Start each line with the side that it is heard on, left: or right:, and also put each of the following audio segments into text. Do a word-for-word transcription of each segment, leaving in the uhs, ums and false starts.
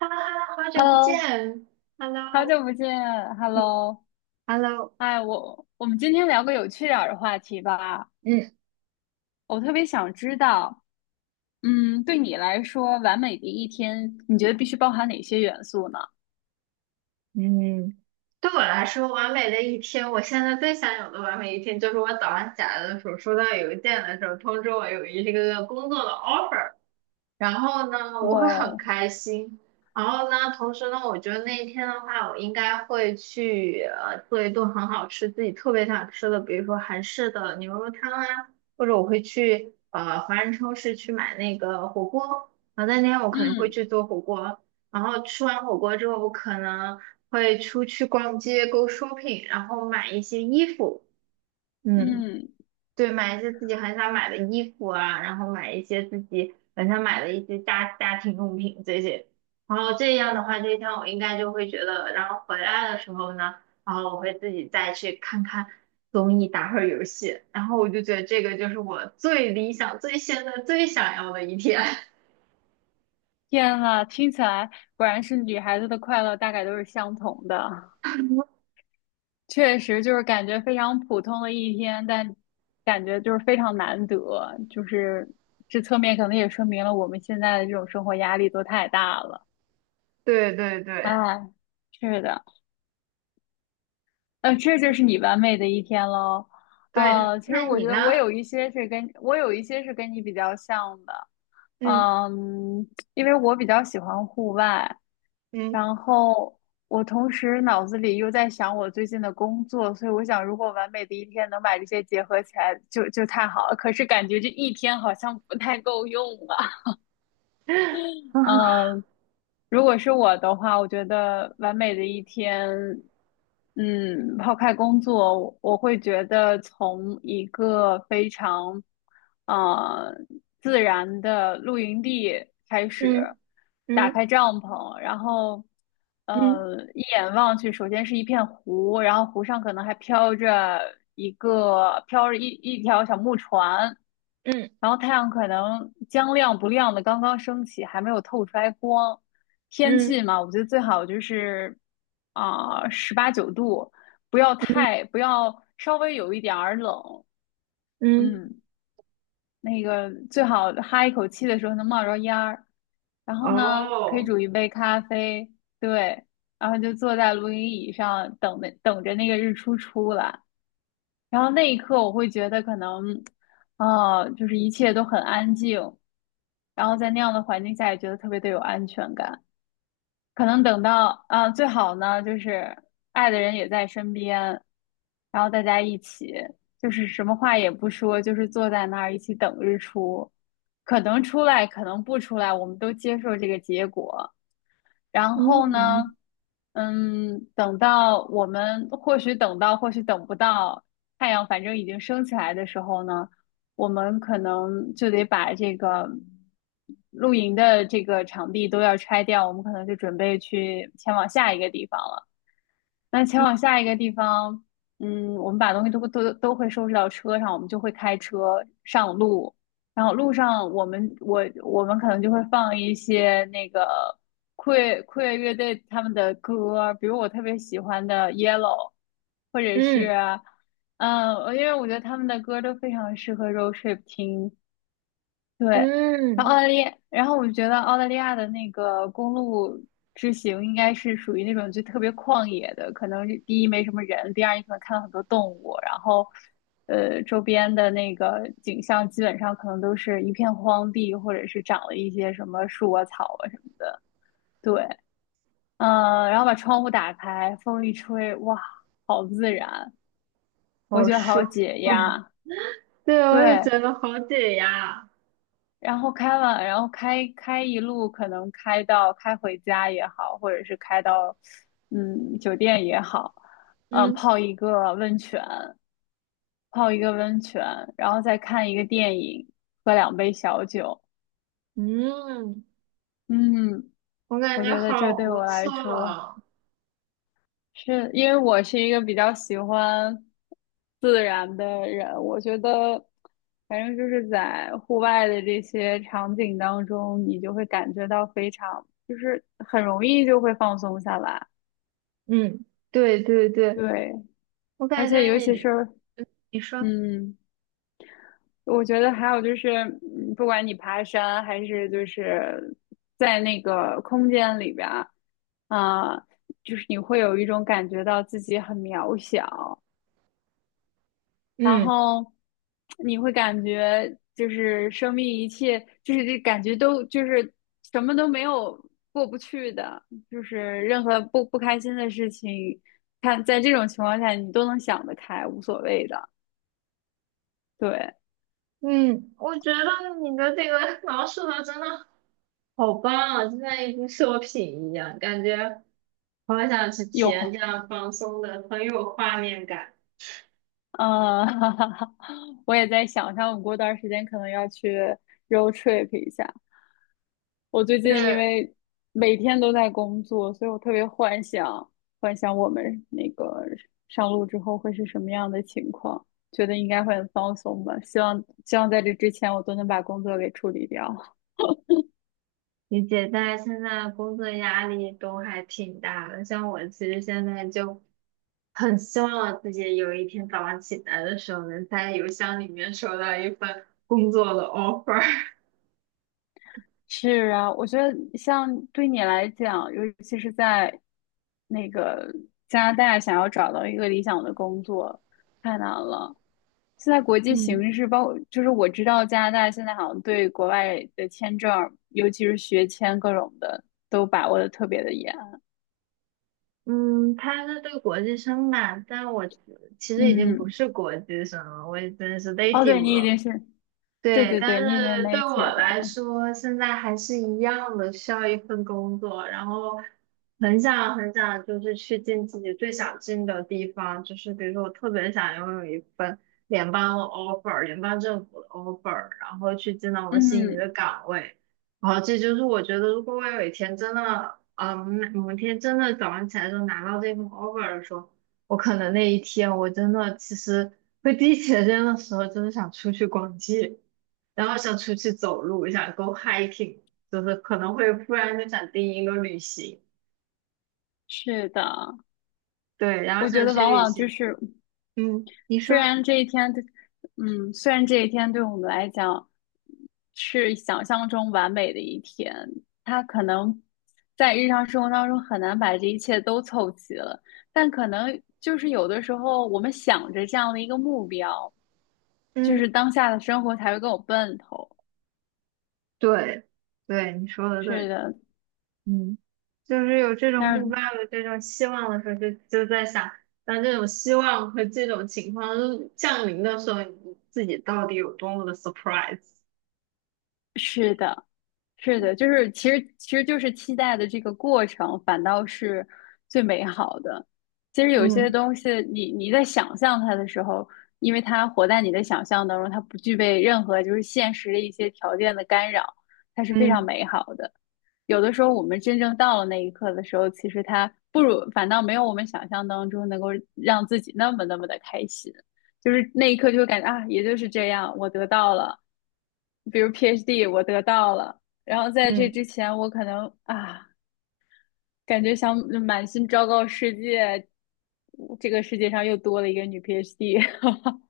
right: Hello,Hello,好久不
left: Hello，
right: 见。
left: 好
right: Hello,
left: 久不见
right: 嗯
left: ，Hello，
right: ，Hello。
left: 哎，我我们今天聊个有趣点儿的话题吧。
right: 嗯
left: 我特别想知道，嗯，对你来说，完美的一天，你觉得必须包含哪些元素呢？
right: 嗯，对我来说，完美的一天，我现在最想有的完美一天，就是我早上起来的时候，收到邮件的时候，通知我有一个工作的 offer。然后呢，我
left: 哇
right: 会很
left: 哦，
right: 开心。然后呢，同时呢，我觉得那一天的话，我应该会去呃做一顿很好吃、自己特别想吃的，比如说韩式的牛肉汤啊，或者我会去呃华人超市去买那个火锅。然后那天我可能会
left: 嗯
right: 去做火锅，然后吃完火锅之后，我可能会出去逛街、go shopping,然后买一些衣服。嗯。
left: 嗯，
right: 对，买一些自己很想买的衣服啊，然后买一些自己很想买的一些家家庭用品这些，然后这样的话，这一天我应该就会觉得，然后回来的时候呢，然后我会自己再去看看综艺，打会儿游戏，然后我就觉得这个就是我最理想、最现在最想要的一天。
left: 天呐，听起来果然是女孩子的快乐大概都是相同的，确实就是感觉非常普通的一天，但感觉就是非常难得，就是这侧面可能也说明了我们现在的这种生活压力都太大了。
right: 对对对
left: 哎，是的，呃，这就是你完美的一天喽。
right: 对，
left: 呃，其实
right: 那
left: 我
right: 你
left: 觉
right: 呢？
left: 得我有一些是跟我有一些是跟你比较像的，
right: 嗯
left: 嗯，因为我比较喜欢户外，
right: 嗯
left: 然后我同时脑子里又在想我最近的工作，所以我想如果完美的一天能把这些结合起来就，就太好了。可是感觉这一天好像不太够用啊。
right: 啊
left: 嗯，如果是我的话，我觉得完美的一天，嗯，抛开工作，我我会觉得从一个非常，呃，自然的露营地开始，
right: 嗯
left: 打
right: 嗯
left: 开帐篷，然后，
right: 嗯
left: 呃，一眼望去，首先是一片湖，然后湖上可能还飘着一个飘着一一条小木船，
right: 嗯
left: 然后太阳可能将亮不亮的刚刚升起，还没有透出来光。天气
right: 嗯
left: 嘛，我觉得最好就是啊十八九度，不要
right: 嗯
left: 太不要稍微有一点儿冷，
right: 嗯，
left: 嗯，那个最好哈一口气的时候能冒着烟儿。然后呢，可以
right: 哦。
left: 煮一杯咖啡，对，然后就坐在露营椅上等那等着那个日出出来。然后那一刻我会觉得可能，呃，就是一切都很安静，然后在那样的环境下也觉得特别的有安全感。可能等到啊，最好呢就是爱的人也在身边，然后大家一起就是什么话也不说，就是坐在那儿一起等日出。可能出来，可能不出来，我们都接受这个结果。然后呢，
right: 嗯
left: 嗯，等到我们或许等到，或许等不到，太阳反正已经升起来的时候呢，我们可能就得把这个露营的这个场地都要拆掉，我们可能就准备去前往下一个地方了。那前往下一个地方，嗯，我们把东西都都都会收拾到车上，我们就会开车上路。然后路上，我们我我们可能就会放一些那个酷乐酷乐乐队他们的歌，比如我特别喜欢的《Yellow》，或者是，
right: 嗯
left: 嗯，呃因为我觉得他们的歌都非常适合 road trip 听。对，然后澳
right: 嗯，
left: 大利亚，然后我觉得澳大利亚的那个公路之行应该是属于那种就特别旷野的，可能是第一没什么人，第二你可能看到很多动物，然后呃周边的那个景象基本上可能都是一片荒地，或者是长了一些什么树啊草啊什么的。对，嗯、然后把窗户打开，风一吹，哇，好自然，我
right: 好
left: 觉得
right: 舒
left: 好解
right: 服。
left: 压。
right: 对，我
left: 对，
right: 也觉得好解压。
left: 然后开完，然后开开一路，可能开到开回家也好，或者是开到嗯酒店也好，嗯
right: 嗯
left: 泡一个温泉，泡一个温泉，然后再看一个电影，喝两杯小酒，
right: 嗯，
left: 嗯，
right: 我感
left: 我
right: 觉
left: 觉得
right: 好
left: 这对
right: 不
left: 我来说。
right: 错。
left: 是因为我是一个比较喜欢自然的人，我觉得反正就是在户外的这些场景当中，你就会感觉到非常，就是很容易就会放松下来。
right: 嗯，对对对，
left: 对，
right: 我
left: 而
right: 感觉
left: 且尤其
right: 你
left: 是
right: 你说。
left: 嗯，我觉得还有就是，嗯不管你爬山还是就是在那个空间里边儿，啊、就是你会有一种感觉到自己很渺小。然
right: 嗯
left: 后你会感觉就是生命一切就是这感觉都就是什么都没有过不去的，就是任何不不开心的事情，看在这种情况下你都能想得开，无所谓的。对，
right: 嗯，我觉得你的这个 描述的真的好棒啊，就像一部作品一样，感觉好想去体验
left: 有。
right: 这样放松的，很有画面感。
left: 嗯，我也在想，像我过段儿时间可能要去 road trip 一下。我最近因
right: 对，
left: 为每天都在工作，所以我特别幻想，幻想我们那个上路之后会是什么样的情况，觉得应该会很放松吧。希望希望在这之前我都能把工作给处理掉。
right: 理解，但是现在工作压力都还挺大的。像我其实现在就很希望自己有一天早上起来的时候，能在邮箱里面收到一份工作的 offer。
left: 是啊，我觉得像对你来讲，尤其是在那个加拿大，想要找到一个理想的工作太难了。现在国际
right: 嗯
left: 形势，包括就是我知道加拿大现在好像对国外的签证，尤其是学签各种的，都把握的特别的严。
right: 嗯，他是对国际生吧，但我其实已经不
left: 嗯，
right: 是国际生了，我已经是
left: 哦，对，
right: native
left: 你已
right: 了。
left: 经是，对
right: 对，
left: 对
right: 但
left: 对，你已经是
right: 是对我
left: native
right: 来
left: 了。
right: 说，现在还是一样的，需要一份工作，然后很想很想，就是去进自己最想进的地方，就是比如说，我特别想拥有一份联邦的 offer,联邦政府的 offer,然后去进到我心仪
left: 嗯，
right: 的岗位，然后这就是我觉得，如果我有一天真的，嗯，某一天真的早上起来就拿到这份 offer 的时候，我可能那一天我真的其实会第一时间的时候，真的想出去逛街。然后想出去走路，想 go hiking,就是可能会突然就想定一个旅行，
left: 是的，
right: 对，然后
left: 我觉
right: 想
left: 得
right: 去
left: 往
right: 旅
left: 往就
right: 行。
left: 是
right: 嗯，你
left: 虽
right: 说。
left: 然这一天对，嗯，虽然这一天对我们来讲是想象中完美的一天，它可能在日常生活当中很难把这一切都凑齐了，但可能就是有的时候我们想着这样的一个目标，就
right: 嗯，
left: 是当下的生活才会更有奔头。
right: 对，对，你说的
left: 是
right: 对。
left: 的，
right: 嗯，就是有这种
left: 但
right: 目
left: 是
right: 标，有这种希望的时候就，就在想，当这种希望和这种情况降临的时候，你自己到底有多么的 surprise。
left: 是的。是的，就是其实其实就是期待的这个过程，反倒是最美好的。其实有些
right: 嗯。
left: 东西你，你在想象它的时候，因为它活在你的想象当中，它不具备任何就是现实的一些条件的干扰，它是非常
right: 嗯
left: 美好的。有的时候我们真正到了那一刻的时候，其实它不如反倒没有我们想象当中能够让自己那么那么的开心。就是那一刻就会感觉啊，也就是这样，我得到了。比如 PhD 我得到了，然后在这
right: 嗯，
left: 之前我可能啊，感觉想满心昭告世界，这个世界上又多了一个女 PhD。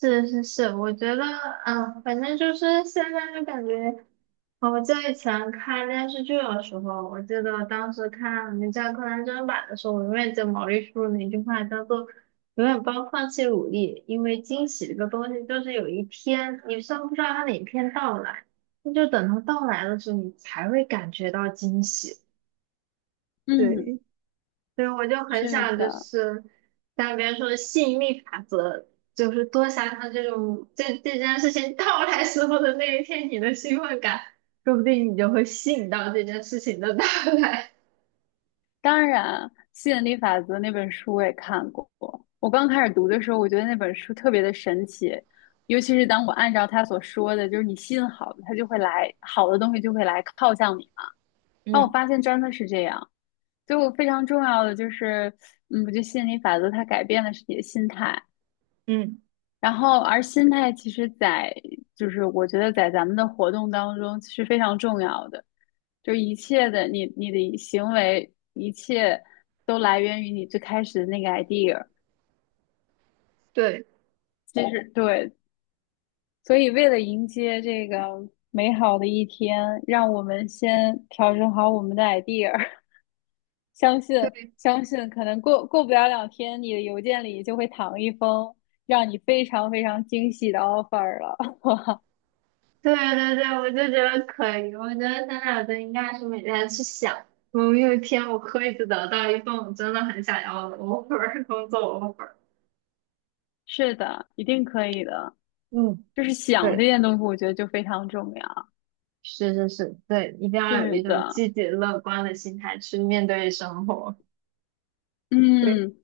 right: 是是是，我觉得，嗯，反正就是现在就感觉。哦我在以前看电视剧的时候，我记得当时看《名侦探柯南》真人版的时候，我永远记得毛利叔那句话叫做“永远不要放弃努力”，因为惊喜这个东西就是有一天你虽然不知道它哪一天到来，那就等它到来的时候，你才会感觉到惊喜。
left: 嗯，
right: 对，对，我就很
left: 是
right: 想就
left: 的，
right: 是像别人说的吸引力法则，就是多想想这种这这件事情到来时候的那一天你的兴奋感，说不定你就会吸引到这件事情的到来。
left: 当然，吸引力法则那本书我也看过。我刚开始读的时候，我觉得那本书特别的神奇，尤其是当我按照他所说的，就是你吸引好的，他就会来，好的东西就会来靠向你嘛。然后我
right: 嗯
left: 发现真的是这样，就非常重要的就是，嗯，我觉得吸引力法则它改变的是你的心态，
right: 嗯，
left: 然后而心态其实在，就是我觉得在咱们的活动当中是非常重要的，就是一切的你你的行为，一切都来源于你最开始的那个 idea，
right: 对，
left: 其实对，所以为了迎接这个美好的一天，让我们先调整好我们的 idea，相信相信，可能过过不了两天，你的邮件里就会躺一封让你非常非常惊喜的 offer 了。
right: 对对对，我就觉得可以，我觉得现在我就应该是每天去想，们有一天我可以得到一份我真的很想要的 offer 工作 offer。
left: 是的，一定可以的。
right: 嗯，
left: 就是想
right: 对。
left: 这件东西，我觉得就非常重要。
right: 是是是，对，一定要有
left: 是
right: 一种
left: 的，
right: 积极乐观的心态去面对生活。对，
left: 嗯，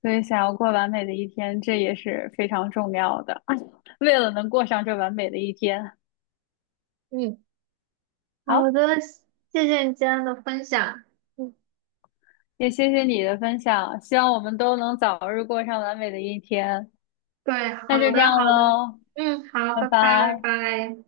left: 所以想要过完美的一天，这也是非常重要的。为了能过上这完美的一天，
right: 嗯，
left: 好，
right: 好的，谢谢你今天的分享。嗯，
left: 也谢谢你的分享，希望我们都能早日过上完美的一天。
right: 对，
left: 那
right: 好
left: 就这
right: 的
left: 样
right: 好的，
left: 喽，
right: 嗯，好，
left: 拜
right: 拜拜拜
left: 拜。
right: 拜。